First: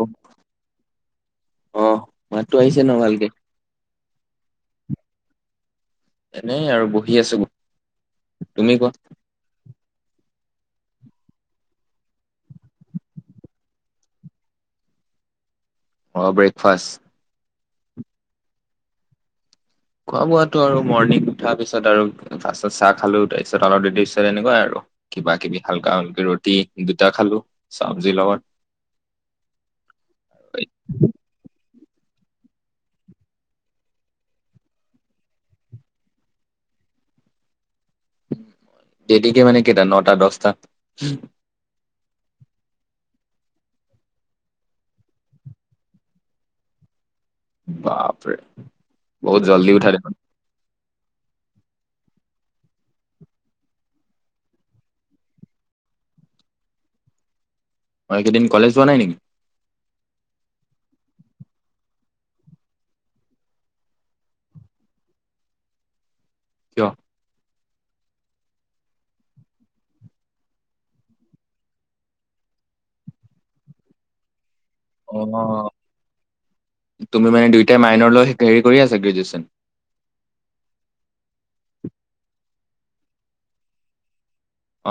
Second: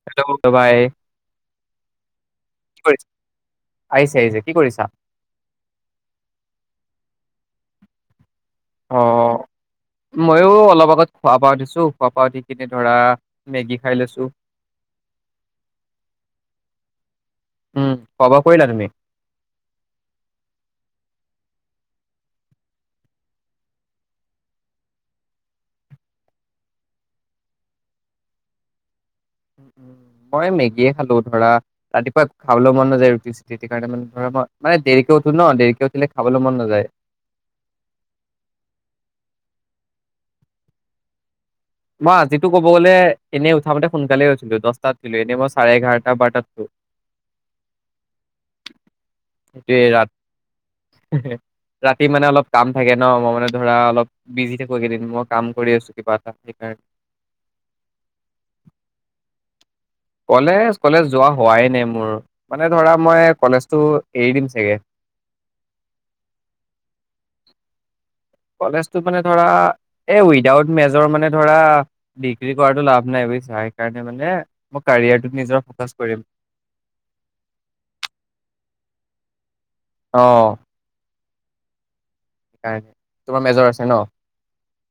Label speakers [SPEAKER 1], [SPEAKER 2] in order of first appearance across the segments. [SPEAKER 1] অ',
[SPEAKER 2] hello দবাই
[SPEAKER 1] মাততো
[SPEAKER 2] কি
[SPEAKER 1] আহিছে ন
[SPEAKER 2] কৰিছা
[SPEAKER 1] ভালকে?
[SPEAKER 2] আহিছে আহিছে কি কৰিছা।
[SPEAKER 1] এনেই আৰু বহি আছোঁ
[SPEAKER 2] অ অ উ। মইয়ো অলপ আগত খোৱা পা উঠিছো খোৱা পা উঠি কেনে কিনে ধৰা মেগী খাই লৈছোঁ।
[SPEAKER 1] অ ব্ৰেকফাষ্ট।
[SPEAKER 2] উম খোৱা বোৱা কৰিলা তুমি।
[SPEAKER 1] খোৱা বোৱাটো আৰু মৰ্ণিং উঠাৰ পিছত আৰু ফাত চাহ খালো তাৰ পিছত অলপ দেৰি পিছত এনেকুৱাই আৰু কিবা কিবি হালকা হালকি ৰুটি দুটা খালো চবজিৰ লগত।
[SPEAKER 2] মই মেগীয়েে খালো ধৰা। ৰাতিপুৱা খাবলৈ মন নাযায় ৰুটি চুটি সেই কাৰণে মানে মানে দেৰিকে উঠো ন দেৰিকে উঠিলে খাবলৈ মন নাযায়।
[SPEAKER 1] তেদিকে মানে কেইটা নটা দহটা।
[SPEAKER 2] মই আজিতো ক'ব গ'লে এনেই উঠামতে সোনকালে উঠিলো দহটাত উঠছিলো এনেই মই চাৰে এঘাৰটা বাৰটাত উঠো।
[SPEAKER 1] বাপৰে বহুত জল্দি উঠাই দে।
[SPEAKER 2] হে হে ৰাতি মানে অলপ কাম থাকে ন মই মানে ধৰা অলপ বিজি থাকো কেইদিন মই কাম কৰি আছো কিবা এটা। সেইকাৰ
[SPEAKER 1] অ এককেইদিন কলেজ যোৱা নাই নেকি।
[SPEAKER 2] কলেজ কলেজ যোৱা হোৱাই নাই মোৰ মানে ধৰা মই কলেজটো এৰি দিম চাগে।
[SPEAKER 1] কিয়।
[SPEAKER 2] কলেজটো মানে ধৰা এই উইদাউট মেজৰ মানে ধৰা ডিগ্ৰী কৰাতটো লাভ নাই বুজিছা সেইকাৰণে মানে। মই
[SPEAKER 1] অ
[SPEAKER 2] কাৰিয়াৰটোত নিজৰ ফকাচ কৰিম
[SPEAKER 1] তুমি মানে দুয়ইটাই মাইনৰ ল হেৰি কৰি আছা গ্ৰেজুৱেচন।
[SPEAKER 2] অ। সাই তোমাৰ মেজৰ আছে ন।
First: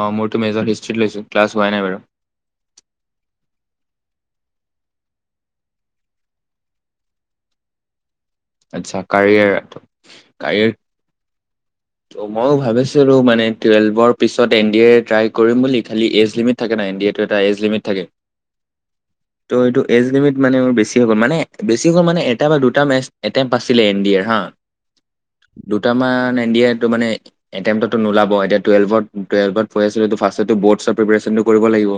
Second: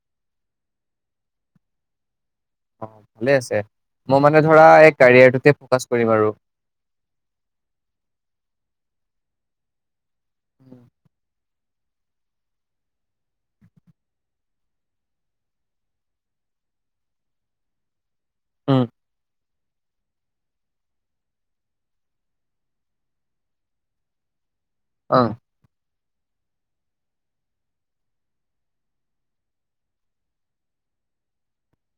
[SPEAKER 1] অঁ মোৰতো মেজৰ হিষ্ট্ৰত লৈছোঁ ক্লাছ হোৱাই নাই বাৰু।
[SPEAKER 2] অ ভালে আছে মই মানে ধৰা এই কেৰিয়াৰটোকে ফকাচ কৰিম আৰু।
[SPEAKER 1] আছা কাৰিয়াৰ কাৰিৰ মইও ভাবিছিলো মানে টুৱেলভৰ পিছত এন ডি এ ট্ৰাই কৰিম বুলি খ এজ লিমিট থাকে ন এন ড এ এ লমিট থাকে।
[SPEAKER 2] উম।
[SPEAKER 1] ত' এইটো এজ লিমিট মানে মোৰ বেছিয়ে গ'ল মানে বেছি হৈ হ'ল মানে এটা বা দুটা মেচ। এটেম্প আছিলে এন ডি এৰ হা।
[SPEAKER 2] অ
[SPEAKER 1] দুটামান এন ডি এৰ টো মানে এটেমটো নোলাব এতিয়া টুৱেল্ভত টুৱেলভতঢ ফাৰ্ষ্ট বৰ্টছৰ পিপেৰচন কৰিব লাগিব।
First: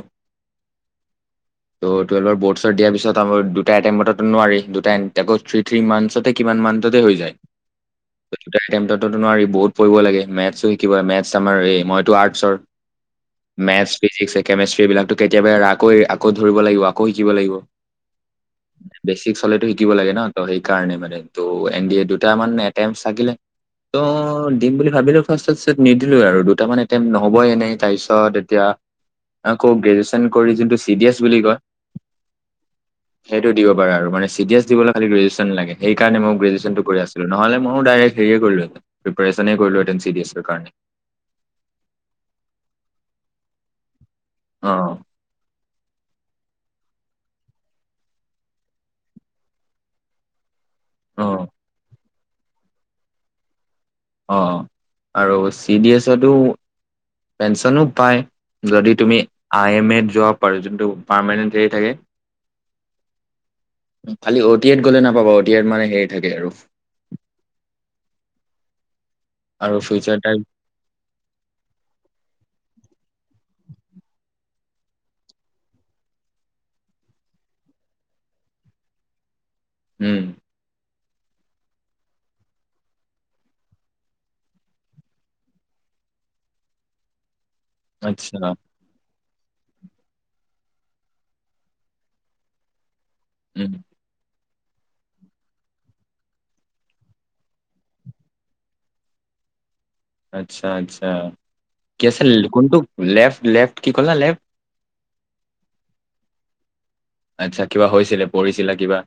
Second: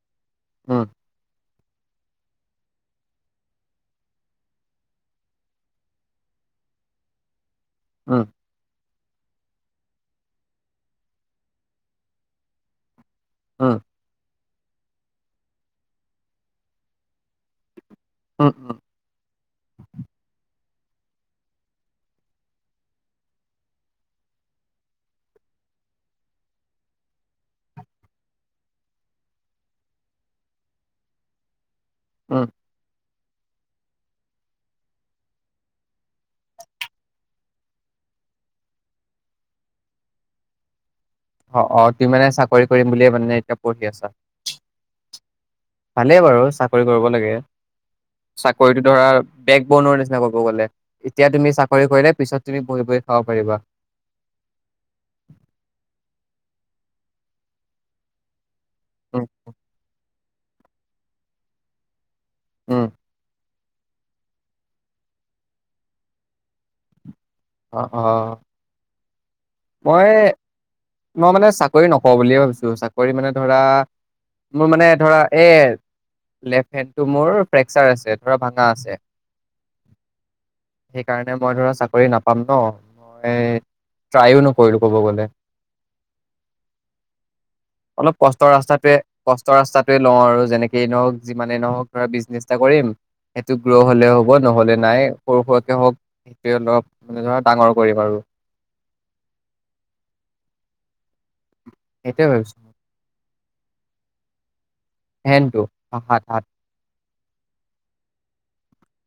[SPEAKER 2] উ
[SPEAKER 1] ত' টুৱেলভ বৰ্ডছ দিয়াৰ পিছত আ দুটা এটেম্পটো নোৱাৰি দুটা থ্ৰী থ্ৰী মান্থ। আাছতে কিমান মানটোতে হৈ যায়।
[SPEAKER 2] উম
[SPEAKER 1] [unintelligible] নোৱাৰি বহুত পঢ়িব লাগে মেথছো শিকিব মেথছ আমাৰ এই মইতো আৰ্টছৰ।
[SPEAKER 2] উম
[SPEAKER 1] মেথছ ফিজিক্। কেমেষ্ট্ৰ্ৰী বিলাকো কেতিয়াবা আকৌ আকৌ ধৰিব লাগিব আকৌ শিকিব লাগিব।
[SPEAKER 2] উ উ
[SPEAKER 1] ফিক্চ হলেতো শিকিব লাগে ন ত সেইটো। সেই কাৰণে মানে ত' এন ডি এ দুটামান এটেনচ চাগিলে ত' দিম বুলি ভাবিলোঁ ফাৰ্ষ্টতত নিদিলোঁ আৰু দুটামান এটেম নহ'বই এনেই তাৰপিছত এতিয়া আকৌ গ্ৰেজুৱেশচন কৰি যোনটো চি ডি এছ বুলি কয়।
[SPEAKER 2] অ
[SPEAKER 1] সেইটো দিব পাৰা আৰু মান চি দি এছ দিবলৈ খ- সেইকাৰণে লাগে সেইকাৰণে মই গ্ৰেজুৱেচন কৰি আছিলোঁ নহ'লে মইও দাইৰেক হেৰী এ কৰিলোঁ হেতেন প্ৰিপ্ৰেচন কৰিলোহেঁতেন চি দি এছৰ কাৰণে।
[SPEAKER 2] অ অ তুমি মানে চাকৰি কৰিম বুলিয়ে মানে এতিয়া পঢ়ি আছা।
[SPEAKER 1] অ
[SPEAKER 2] ভালেই বাৰু চাক চাকৰি কৰিব লাগে চাকৰিতটো ধৰা বেক বনৰ নিচিনা ক'ব গ'লে।
[SPEAKER 1] অ
[SPEAKER 2] এতিয়া তুমি চাকৰি কৰিলে। পিছত তুমি বহি বহি খাব পাৰিবা।
[SPEAKER 1] অ আৰু চি ডি এছতো পেঞ্চনো পায়। যদি তুমি
[SPEAKER 2] উম,
[SPEAKER 1] আই এম এত জব। পাৰে যোনটো পাৰমেণ্ট হেৰি থাকে।
[SPEAKER 2] উম
[SPEAKER 1] খালি অ' টি এত গ'লে নাপাবা অ' টি এত মানে হেৰি থাকে আৰু।
[SPEAKER 2] অ অ
[SPEAKER 1] আৰু
[SPEAKER 2] মই
[SPEAKER 1] ফিউচাৰ টাইম
[SPEAKER 2] মই মানে চাকৰি নকৰোঁ বুলিয়ে ভাবিছোঁ চাক কৰি মানে ধৰা মোৰ মানে ধৰা এ লেফট হেণ্ডটো মোৰ ফ্ৰেকচাৰ আছে ধৰা ভঙা আছে।
[SPEAKER 1] উম
[SPEAKER 2] সেইকাৰণে মই ধৰা চাকৰি নাপাওঁ। পাম ন মই ট্ৰাইও নকৰিলোঁ ক'ব গলে। অলপ
[SPEAKER 1] আচ্ছা
[SPEAKER 2] কষ্টৰ ৰাস্তাটোৱে। কষ্ট ৰাস্তাটোৱে লওঁ আৰু যেনেকেই নহওঁক যিমানেই নহওঁক ধৰা বিজনেছ এটা কৰিম। সেইটো
[SPEAKER 1] উম
[SPEAKER 2] গ্ৰহ হ'লে হ'ব। হ'ব নহ'লে নাই সৰু সুৰাকে হওক সে অলপ। মানে ধৰা ডাঙৰ কৰিম আৰু।
[SPEAKER 1] আচ্ছা আচ্ছা। কি আছে
[SPEAKER 2] সেইটোৱে ভাবিছো
[SPEAKER 1] কোনটো লেফট লেফ্ট কি ক'লা লেফট।
[SPEAKER 2] হেনটো সাত হাত।
[SPEAKER 1] আচ্ছা কিবা হৈছিলে পঢ়িছিলা কিবা।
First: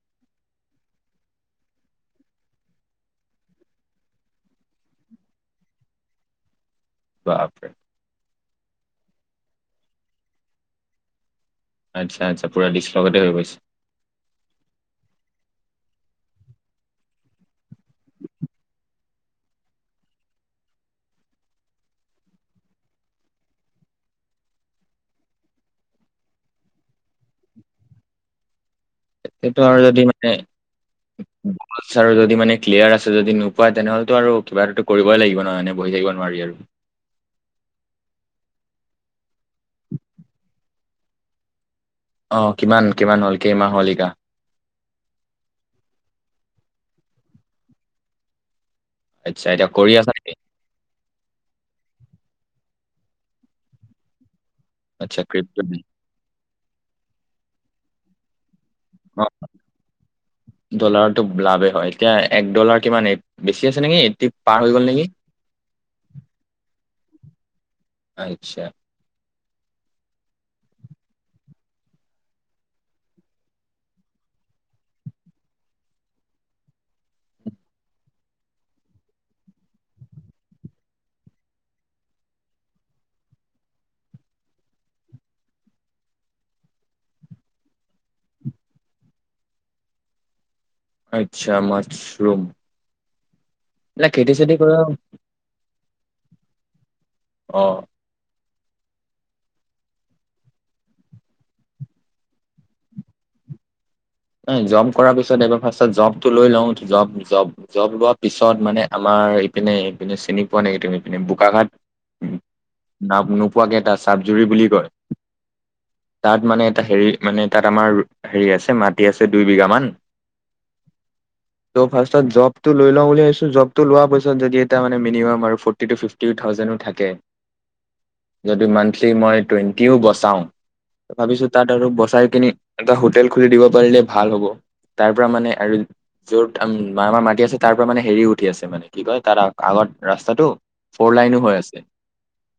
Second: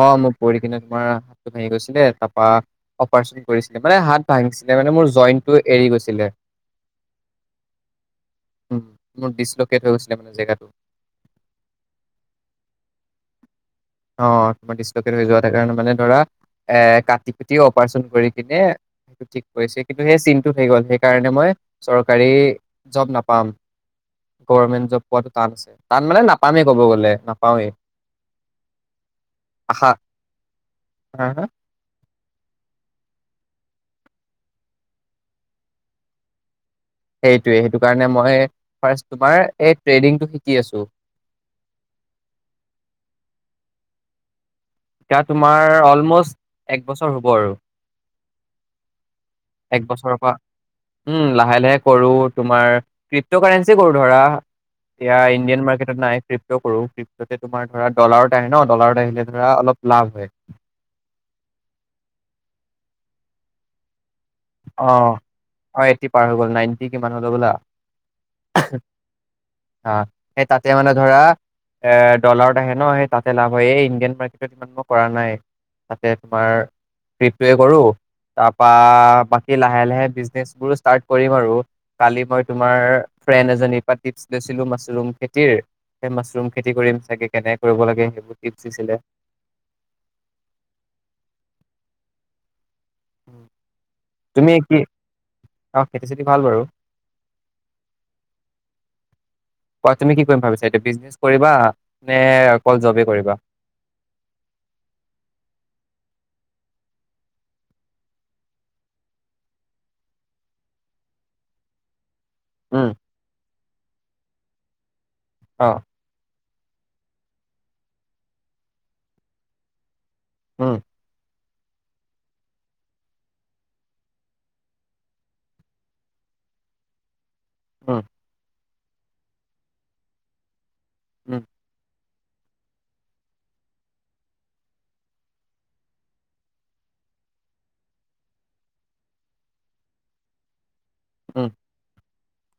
[SPEAKER 2] অ মোৰ পৰি কিনে তোমাৰ হাতটো ভাঙি গৈছিলে তাৰপা অপাৰচন কৰিছিলে মানে হাত ভাঙিছিলে মানে মোৰ জইণ্টটো এৰি গৈছিলে।
[SPEAKER 1] বাপৰে।
[SPEAKER 2] মোৰ ডিছলকেট হৈ গৈছিলে মানে জেগাটো।
[SPEAKER 1] আচ্ছা আচ্ছা পুৰা ডিছ লগতে হৈ গৈছে।
[SPEAKER 2] অ তোমাৰ ডিছলকেট হৈ যোৱা কাৰনে মানে ধৰা এ কাটি কুটি অপাৰচন কৰি কিনে সেইটো ঠিক কৰিছে কিন্তু সেই চিনটো হৈ গ'ল সেইকাৰণে মই চৰকাৰী জব নাপাম গমেণ্ট জব পোৱাটো টান আছে টান মানে নাপামেই ক'ব গ'লে নাপাওঁৱেই।
[SPEAKER 1] সেইটো আৰু এদিন মানে
[SPEAKER 2] হা হা
[SPEAKER 1] বলছ আৰু যদি মানে ক্লিয়াৰ আছে আছে যদি নোপোৱাই তেনেহ'লেতো আৰু কিবা এটা কৰিবই লাগিব নহয় এনে বহি থাকিব নোৱাৰি আৰু।
[SPEAKER 2] সেইটোৱে সেইটো কাৰণে মই ফষ্ট তোমাৰ এই ট্ৰেডিংটো শিকি আছো
[SPEAKER 1] আহ কিমান কিমান হল কেইমাহ হল শিকা।
[SPEAKER 2] শিকা তোমাৰ অলম'ষ্ট একবছৰ হ'ব আৰু
[SPEAKER 1] আচ্ছা এতিয়া কৰি আছা
[SPEAKER 2] একবছৰৰ
[SPEAKER 1] নেকি
[SPEAKER 2] পৰা উম লাহে লাহে কৰো। তোমাৰ টিপকাৰঞ্চি কৰো ধৰা। এতিয়া
[SPEAKER 1] আচ্ছা
[SPEAKER 2] ইণ্ডিয়ান
[SPEAKER 1] ক্ৰিপ্টো
[SPEAKER 2] মাৰ্কেটত নাই ফ্ৰি সৰু তোমাৰ ধৰা ডলাৰৰ আহে ন ডলাৰ আহিলে ধৰা অলপ। হয়।
[SPEAKER 1] ডলাৰতো লাভে হয় এতিয়া এক ডলাৰ। কিমান এই বেছি আছে এটি নেকি এই
[SPEAKER 2] অ অ এটি পাৰ হৈ গল নাইনটি। কিমান [unintelligible]
[SPEAKER 1] আচ্ছা
[SPEAKER 2] অ সেই তাতে মানে ধৰা এ ডলাৰত আহে ন সেই তাতে লাভ হয় এই ইণ্ডিয়ান মাৰ্কেটত ইমান ম কৰা নাই তাতে তোমাৰ প্ৰিপেয়াৰ কৰো তাৰপা বাকী লাহে লাহে বিজনেচবোৰো ষ্টাৰ্ট কৰিম আৰু কালি মই তোমাৰ ফ্ৰেণ্ড এজনীৰ পৰা টিপছ লৈছিলো মাছৰুম খেতিৰ সেই মাছৰুম খেতি কৰিম চাগে কেনে কৰিব লাগে সেইবোৰ টিপছ দিছিলে।
[SPEAKER 1] আচ্ছা মাছৰুম।
[SPEAKER 2] উম [unintelligible]
[SPEAKER 1] নে খেতি চেতি কৰো আও
[SPEAKER 2] অ খেতি চেতি ভাল বাৰু
[SPEAKER 1] আহ
[SPEAKER 2] কোৱা তুমি কি কৰিম ভাবিছা এইটো বিজনেচ কৰিবা নে অকল জবেই কৰিবা
[SPEAKER 1] এই জৰ্ব কৰাৰ পিছত এইবাৰ ফাৰ্ষ্টত জবটো লৈ লওঁ জব জব জব লোৱাৰ পিছত মানে আমাৰ ইপিনে এইপিনে চিনি পোৱা নেকি তুমিপিনে বোকা ঘাট
[SPEAKER 2] উম,
[SPEAKER 1] নাপ। নোপোৱা পোৱা কেইটা চাব জুৰি বুলি কয়
[SPEAKER 2] অ
[SPEAKER 1] তাত মানে এটা হেৰি মানে তাত আমাৰ হেৰি আছে মাত মাটি আছে দুইবিঘা মান
[SPEAKER 2] উম
[SPEAKER 1] ত' ফাৰ্ষ্টত জবটো লৈ লওঁ বুলি ভাবিছোঁ জবটো লোৱাৰ পিছত যদি এয়া মানে মিনিমাম আৰু ফ'ৰ্টি টু ফিফটি থাউজেণ্ডো থাকে
[SPEAKER 2] অ
[SPEAKER 1] যদি মান্থলি মই টুৱেন্টিও বচাওঁ
[SPEAKER 2] উম,
[SPEAKER 1] ভাবিছো তাত আৰু বচাই এটা হোটেল খুলি দিব পাৰিলে ভাল হ'ব তাৰ পৰা মানে আৰু যত আমাৰ মাটি আছে তাৰ পৰা মানে হেৰি উঠি আছে মানে কি কয় তাৰ আগত ৰাস্তাটো ফৰ লাইনো
[SPEAKER 2] উম,
[SPEAKER 1] হৈ আছে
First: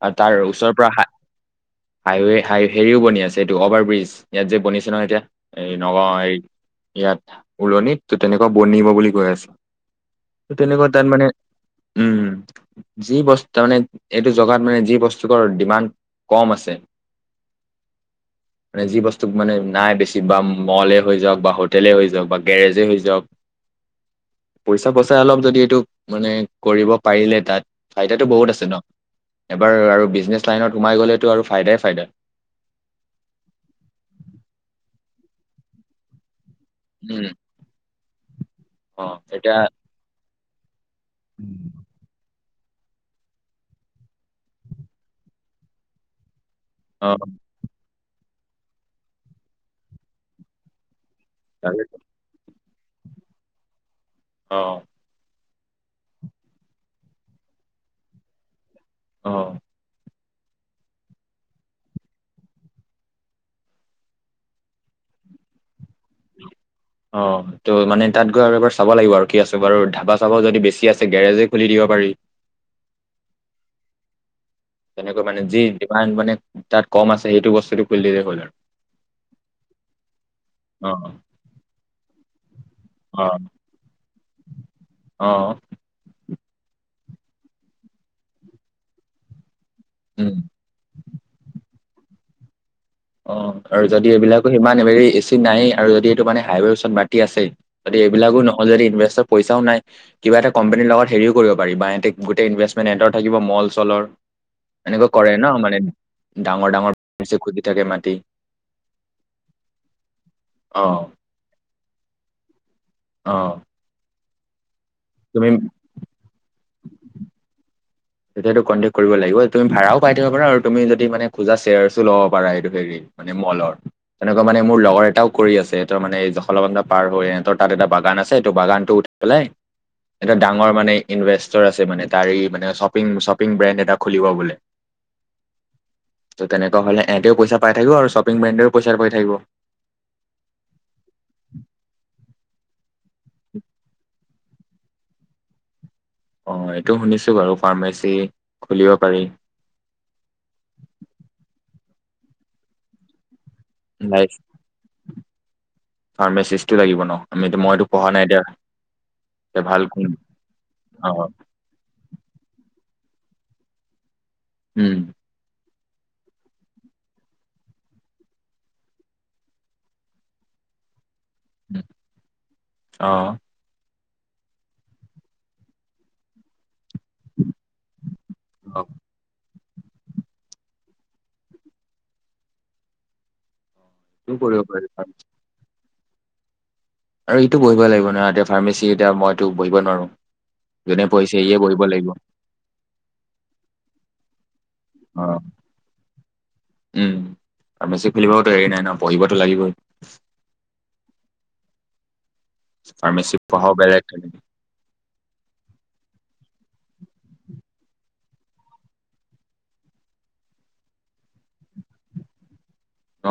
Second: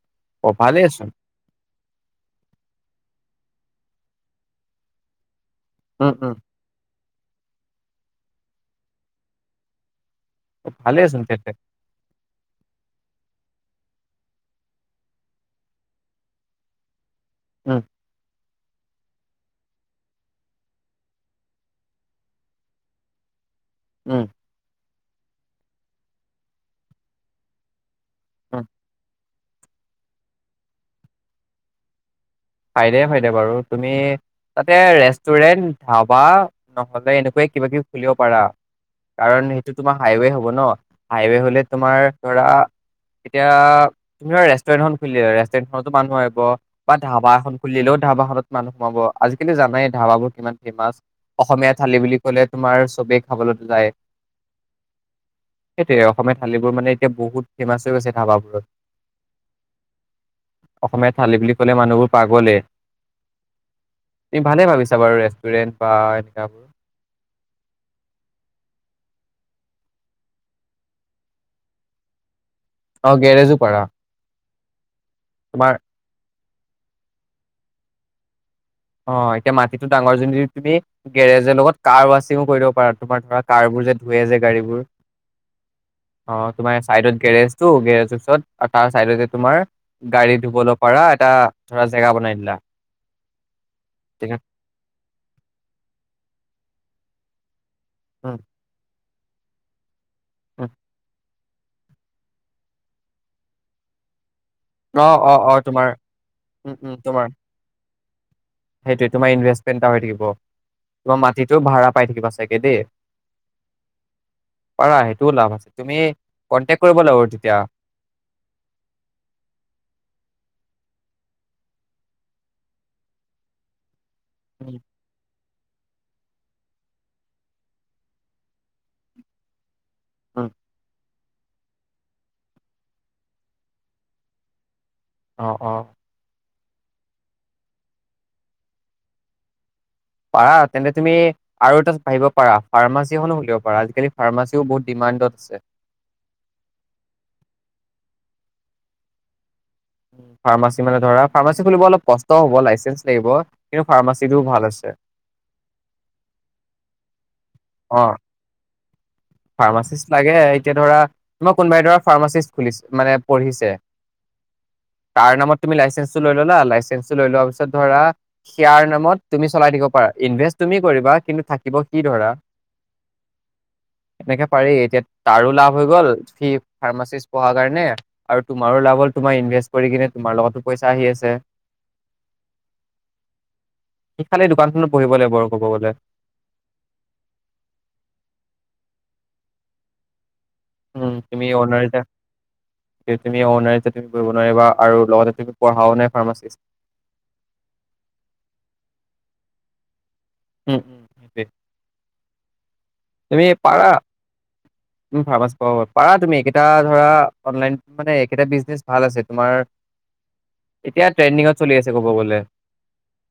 [SPEAKER 1] আৰু তাৰ
[SPEAKER 2] অ'
[SPEAKER 1] ওচৰৰ পৰা হা
[SPEAKER 2] ভালেইচোন।
[SPEAKER 1] হাইৱে হাই হেৰিও বনি আছে এইটো অভাৰ ব্ৰিজ ইয়াত যে বনিছে নহয় এতিয়া। ন
[SPEAKER 2] উম,
[SPEAKER 1] এই
[SPEAKER 2] উম,
[SPEAKER 1] ইয়াত উওলনিত ত তেনেকুৱা বনিব বুলি কৈ আছে। তেনেকুৱা
[SPEAKER 2] ভালেইচোন
[SPEAKER 1] তাৰমানে
[SPEAKER 2] তেন্তে।
[SPEAKER 1] উম। যি বস্তু তামানে এইটো জগাত মানে যি বস্তুকৰ ডিমাণ্ড কম আছে।
[SPEAKER 2] উম
[SPEAKER 1] মানে যি বস্তু মানে নাই বেছি বা মলে হৈ যাওঁক বা হোটেলে হৈ যাওঁক বা গেৰেজে হৈ যাওঁক।
[SPEAKER 2] উম
[SPEAKER 1] পইচা বচাই অলপ যদি এইটো মানে কৰিব পাৰিলে তাত। চাৰিতাটো বহুত
[SPEAKER 2] উম,
[SPEAKER 1] আছে ন। এবাৰ আৰু বিজনেছ লাইনত সোমাই গ'লেতো আৰু ফাইদাই ফাইদা।
[SPEAKER 2] ফাইদাই ফাইদা বাৰু তুমি তাতে ৰেষ্টুৰেণ্ট ধাবা। নহ'লে
[SPEAKER 1] উম
[SPEAKER 2] এনেকুৱায়ে কিবা কিবি। খুলিব পাৰা
[SPEAKER 1] অ
[SPEAKER 2] কাৰণ
[SPEAKER 1] এতিয়া
[SPEAKER 2] সেইটো তোমাৰ হাইৱে হ'ব। হ'ব ন। হাইৱে হ'লে তোমাৰ ধৰা। এতিয়া তুমি ধৰা ৰেষ্টুৰেণ্টখন খুলিলা ৰেষ্টুৰেণ্টখনতো মানুহ আহিব। বা
[SPEAKER 1] অ
[SPEAKER 2] ধাবা খুলিলেও ধাবা হতত মানুহ সোমাব আজিকালি জানাই ধাবোৰ কিমান ফেমাচ। অসমীয়া
[SPEAKER 1] তাকেতো।
[SPEAKER 2] থালি বুলি ক'লে। তোমাৰ চবেই খাবলৈতো যায়ে
[SPEAKER 1] আহ
[SPEAKER 2] সেইটোৱে অসমীয়া থালিবোৰ মানে এতিয়া বহুত ফেমাচ হৈ গৈছে ধাবাবোৰত।
[SPEAKER 1] অ
[SPEAKER 2] অসমীয়া থালি বুলি ক'লে মানুহবোৰ। পাগলে তুমি ভালে ভাবিছা বাৰু ৰেষ্টুৰেন্ট বা এনেকাবোৰ।
[SPEAKER 1] অ ত' মানে তাত গৈ আৰু এবাৰ চাব লাগিব আৰু কি আছে বাৰু ধাবা চাবাও যদি বেছি আছে গেৰেজে খুলি দিব পাৰি।
[SPEAKER 2] অ গেৰেজো পাৰা।
[SPEAKER 1] তেনেকৈ মানে যি
[SPEAKER 2] তোমাৰ
[SPEAKER 1] ডিমাণ্ড মানে। তাত কম আছে সেইটো বস্তুটো খুলি দিলেই হ'ল আৰু।
[SPEAKER 2] অ এতিয়া মাটিটো ডাঙৰ যদি তুমি
[SPEAKER 1] অ
[SPEAKER 2] গেৰেজৰ লগত কাৰ ৱাছিংও কৰি দিব পাৰা তোমাৰ
[SPEAKER 1] অ
[SPEAKER 2] ধৰা কাৰবোৰ যে ধুৱে যে গাড়ীবোৰ।
[SPEAKER 1] অ
[SPEAKER 2] অ তোমাৰ চাইডত গেৰেজটো গেৰেজ ওচৰত তাৰ চাইডত যে তোমাৰ।
[SPEAKER 1] উম
[SPEAKER 2] গাড়ী ধুবলৈ পাৰা এটা। ধৰা জেগা বনাই দিলা।
[SPEAKER 1] অ আৰু যদি
[SPEAKER 2] ঠিক আছে।
[SPEAKER 1] এইবিলাকো সিমানেৰি এ চি নাই আৰু যদি এইটো মানে হাইৱেৰ ওচৰত বা। আছে।
[SPEAKER 2] উম
[SPEAKER 1] এইবিলাকো নহ'লে ইনভেষ্ট পইচাও নাই। কিবা এটা
[SPEAKER 2] উম
[SPEAKER 1] কোম্পানীৰ লগত হেৰিও কৰিব পাৰি বা এহতে গোটেই ইনভেষ্টমেণ্ট এহেতৰ থাকিব মল চলৰ
[SPEAKER 2] অ
[SPEAKER 1] এনেকুৱা কৰে
[SPEAKER 2] অ
[SPEAKER 1] ন
[SPEAKER 2] অ
[SPEAKER 1] মানে
[SPEAKER 2] তোমাৰ
[SPEAKER 1] ডাঙৰ
[SPEAKER 2] উম
[SPEAKER 1] ডাঙৰ
[SPEAKER 2] উম তোমাৰ
[SPEAKER 1] মাটি
[SPEAKER 2] সেইটোৱে তোমাৰ ইনভেষ্টমেণ্ট এটা হৈ থাকিব।
[SPEAKER 1] অ
[SPEAKER 2] তোমাৰ মাটিটো ভাড়া পাই থাকিবা চাগে দেই।
[SPEAKER 1] অ',
[SPEAKER 2] পাৰা সেইটোও লাভ আছে তুমি কে কৰিব লাগিব তেতিয়া।
[SPEAKER 1] তেতিয়াতো কণ্টেক্ট কৰিব লাগিব। তুমি ভাড়াও পাই থাকিব পাৰা আৰু তুমি যদি মানে খোজা চেয়াৰছো ল'ব পাৰা এইটো হেৰি মানে মলৰ তেনেকুৱা মানে মোৰ
[SPEAKER 2] উম,
[SPEAKER 1] লগৰ এটাও কৰি আছে এ ত মানে এই জখলাবন্ধা পাৰ হয় সিহতৰ তাত এটা বাগান আছে ত বাগানটো উঠি পেলাই এটা
[SPEAKER 2] উম।
[SPEAKER 1] ডাঙৰ মানে ইনভেষ্টৰ আছে মানে তাৰে মানে চব শ্বপিং শ্বপিং ব্ৰেণ্ড এটা খুলিব বুলি।
[SPEAKER 2] অ' অ'
[SPEAKER 1] ত' তেনেকুৱ হ'লে ইহতেও পইচা পাই থাকিব আৰু শ্বপিং ব্ৰেণ্ডেও পইচা পাই থাকিব
[SPEAKER 2] পাৰা তেন্তে তুমি আৰু এটা আহিব পাৰা ফাৰ্মাচ উ পাৰ আজাকালি ফাৰ্মা [inaudible] ও বহুত ডিমাণ্ডত আছে।
[SPEAKER 1] অ' এইটো শুনিছো বাৰু ফাৰ্মাচী খুলিব পাৰি।
[SPEAKER 2] ফাৰ্মাচী মানে ধৰা ফাৰ্মাচী খুলিব অলপ কষ্ট হব লাইচেন্ঞ্চ লাগিব। কিন্তু
[SPEAKER 1] নাই
[SPEAKER 2] ফাৰ্মাচীটো ভাল আছে
[SPEAKER 1] ফাৰ্মাচিজটো লাগিব ন। আমি মইতো পঢ়া
[SPEAKER 2] অ'
[SPEAKER 1] নাই এতিয়া এতিয়া ভাল
[SPEAKER 2] ফাৰ্মাচিষ্ট
[SPEAKER 1] কোন
[SPEAKER 2] লাগে এতিয়া ধৰা
[SPEAKER 1] অ
[SPEAKER 2] তোমাৰ কোনোবাই ধৰা ফাৰ্মাচিষ্ট খুলিছে। মানে পঢ়িছে।
[SPEAKER 1] উম
[SPEAKER 2] তাৰ নামত তুমি লাইচেন্স টো লৈ ল'লা লাইচেন্স টো লৈ লোৱা পিছত ধৰা সিয়াৰ নামত তুমি চলাই থাকিব পাৰা ইনভেষ্ট তুমি কৰিবা কিন্তু থাকিব সি ধৰা।
[SPEAKER 1] অ'
[SPEAKER 2] এনেকে পাৰি এতিয়া তাৰো লাভ হৈ গল সি ফাৰ্মাচিষ্ট পঢ়াৰ কাৰণে। আৰু তোমাৰ
[SPEAKER 1] অ'
[SPEAKER 2] লাভ হ'ল তোমাৰ ইনভেষ্ট কৰি কিনে তোমাৰ লগতো পইচা আহি আছে। সি
[SPEAKER 1] এইটো
[SPEAKER 2] খালি
[SPEAKER 1] কৰিব
[SPEAKER 2] দোকানখনত
[SPEAKER 1] পাৰি
[SPEAKER 2] পঢ়িব লাগিব আৰু ক'ব গ'লে।
[SPEAKER 1] আৰু এইটো বহিব লাগিব নহয় এতিয়া ফাৰ্মেচী এতিয়া মইতো বহিব নোৱাৰো। যোনে
[SPEAKER 2] উ
[SPEAKER 1] পঢ়িছে
[SPEAKER 2] তুমি
[SPEAKER 1] ইয়ে বহিব
[SPEAKER 2] অনাৰ
[SPEAKER 1] লাগিব
[SPEAKER 2] তুমি অনাৰ তুমি কৰিব নোৱাৰিবা আৰু
[SPEAKER 1] অ
[SPEAKER 2] লগতে তুমি পঢ়াও নাই ফাৰ্মাচিষ্ট
[SPEAKER 1] উম ফাৰ্মাচী খুলিবওতো হেৰি নাই ন পঢ়িবতো লাগিবই
[SPEAKER 2] উম উম
[SPEAKER 1] ফাৰ্মাচী
[SPEAKER 2] তুমি
[SPEAKER 1] পঢ়াও
[SPEAKER 2] পাৰা
[SPEAKER 1] বেলেগ
[SPEAKER 2] ফাৰ্মাচ পাব। পাৰা তুমি এইেইটা ধৰা অনলাইন মানে এইটা বিজনেচ ভাল আছে। তোমাৰ এতিয়া ট্ৰেণ্ডিঙত চলি আছে কব গ'লে।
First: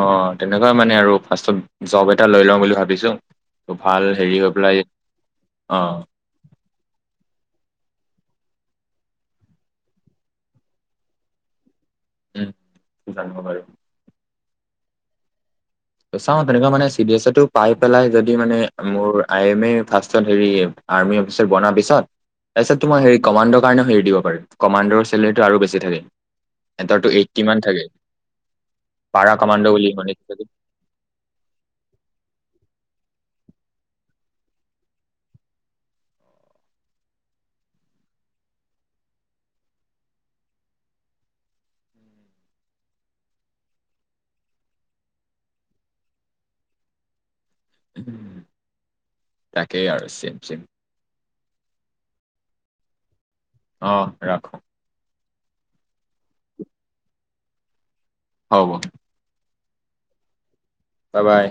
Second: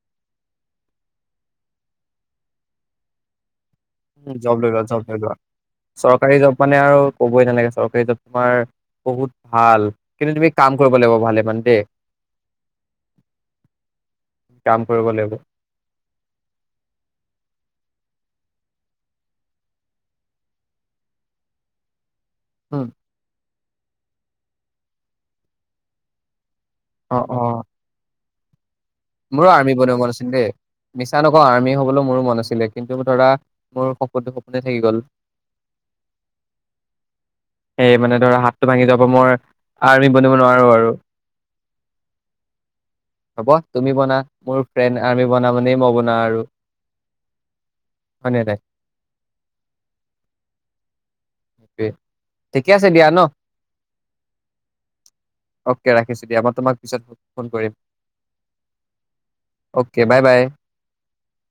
[SPEAKER 1] অ' তেনেকুৱাই মানে আৰু ফাৰ্ষ্টত জব এটা লৈ লওঁ বুলি ভাবিছো ত ভাল
[SPEAKER 2] উ
[SPEAKER 1] হেৰি হৈ
[SPEAKER 2] জব লৈ
[SPEAKER 1] পেলাই
[SPEAKER 2] লোৱা জব লৈ লোৱা
[SPEAKER 1] অ
[SPEAKER 2] চৰকাৰী জব মানে আৰু কবই নালাগে। চৰকাৰী জব তোমাৰ বহুত ভাল কিন্তু তুমি কাম কৰিব লাগিব ভালে মানে দেই।
[SPEAKER 1] উম জানো বাৰু
[SPEAKER 2] কাম কৰিব লাগিব।
[SPEAKER 1] চাওঁ তেনেকুৱা মানে চিৰিছটো পাই পেলাই যদি মানে মোৰ আই এম এ ফাৰ্ষত হেৰি আৰ্মি অফিচাৰ বনা পিছত তাৰপিছত
[SPEAKER 2] উম,
[SPEAKER 1] তোমাৰ হেৰি কমাণ্ডৰ কাৰণেও হেৰি দিব পাৰে। কমাণ্ডৰ চেললেৰীটো আৰু বেছি থাকে। এ সেতৰ তো
[SPEAKER 2] অ',
[SPEAKER 1] এইট্টি
[SPEAKER 2] অ',
[SPEAKER 1] মান থাকে। পাৰা
[SPEAKER 2] মোৰো
[SPEAKER 1] কমাণ্ড
[SPEAKER 2] আৰ্মি
[SPEAKER 1] বুলি
[SPEAKER 2] বনিব
[SPEAKER 1] মানে
[SPEAKER 2] মন আছিল দেই। মিছা নকওঁ আৰ্মি হবলৈ মোৰো মন আছিলে কিন্তু ধৰা মোৰ সপোনটো সপোনে থাকি গল এই মানে ধৰা হাতটো ভাঙি যাব মই আৰ্মি বনিব নোৱাৰো আৰু হ'ব তুমি বনা মোৰ ফ্ৰেণ্ড আৰ্মি বনা মানেই মই বনা আৰু হয় নে নাই?
[SPEAKER 1] তাকেই আৰু চিম চিম
[SPEAKER 2] ঠিকে আছে দিয়া ন
[SPEAKER 1] অ' ৰাখো
[SPEAKER 2] অকে ৰাখিছো দিয়া মই তোমাক পিছত ফোন কৰিম।
[SPEAKER 1] হ'ব।
[SPEAKER 2] Okay bye bye.
[SPEAKER 1] বাই বাই।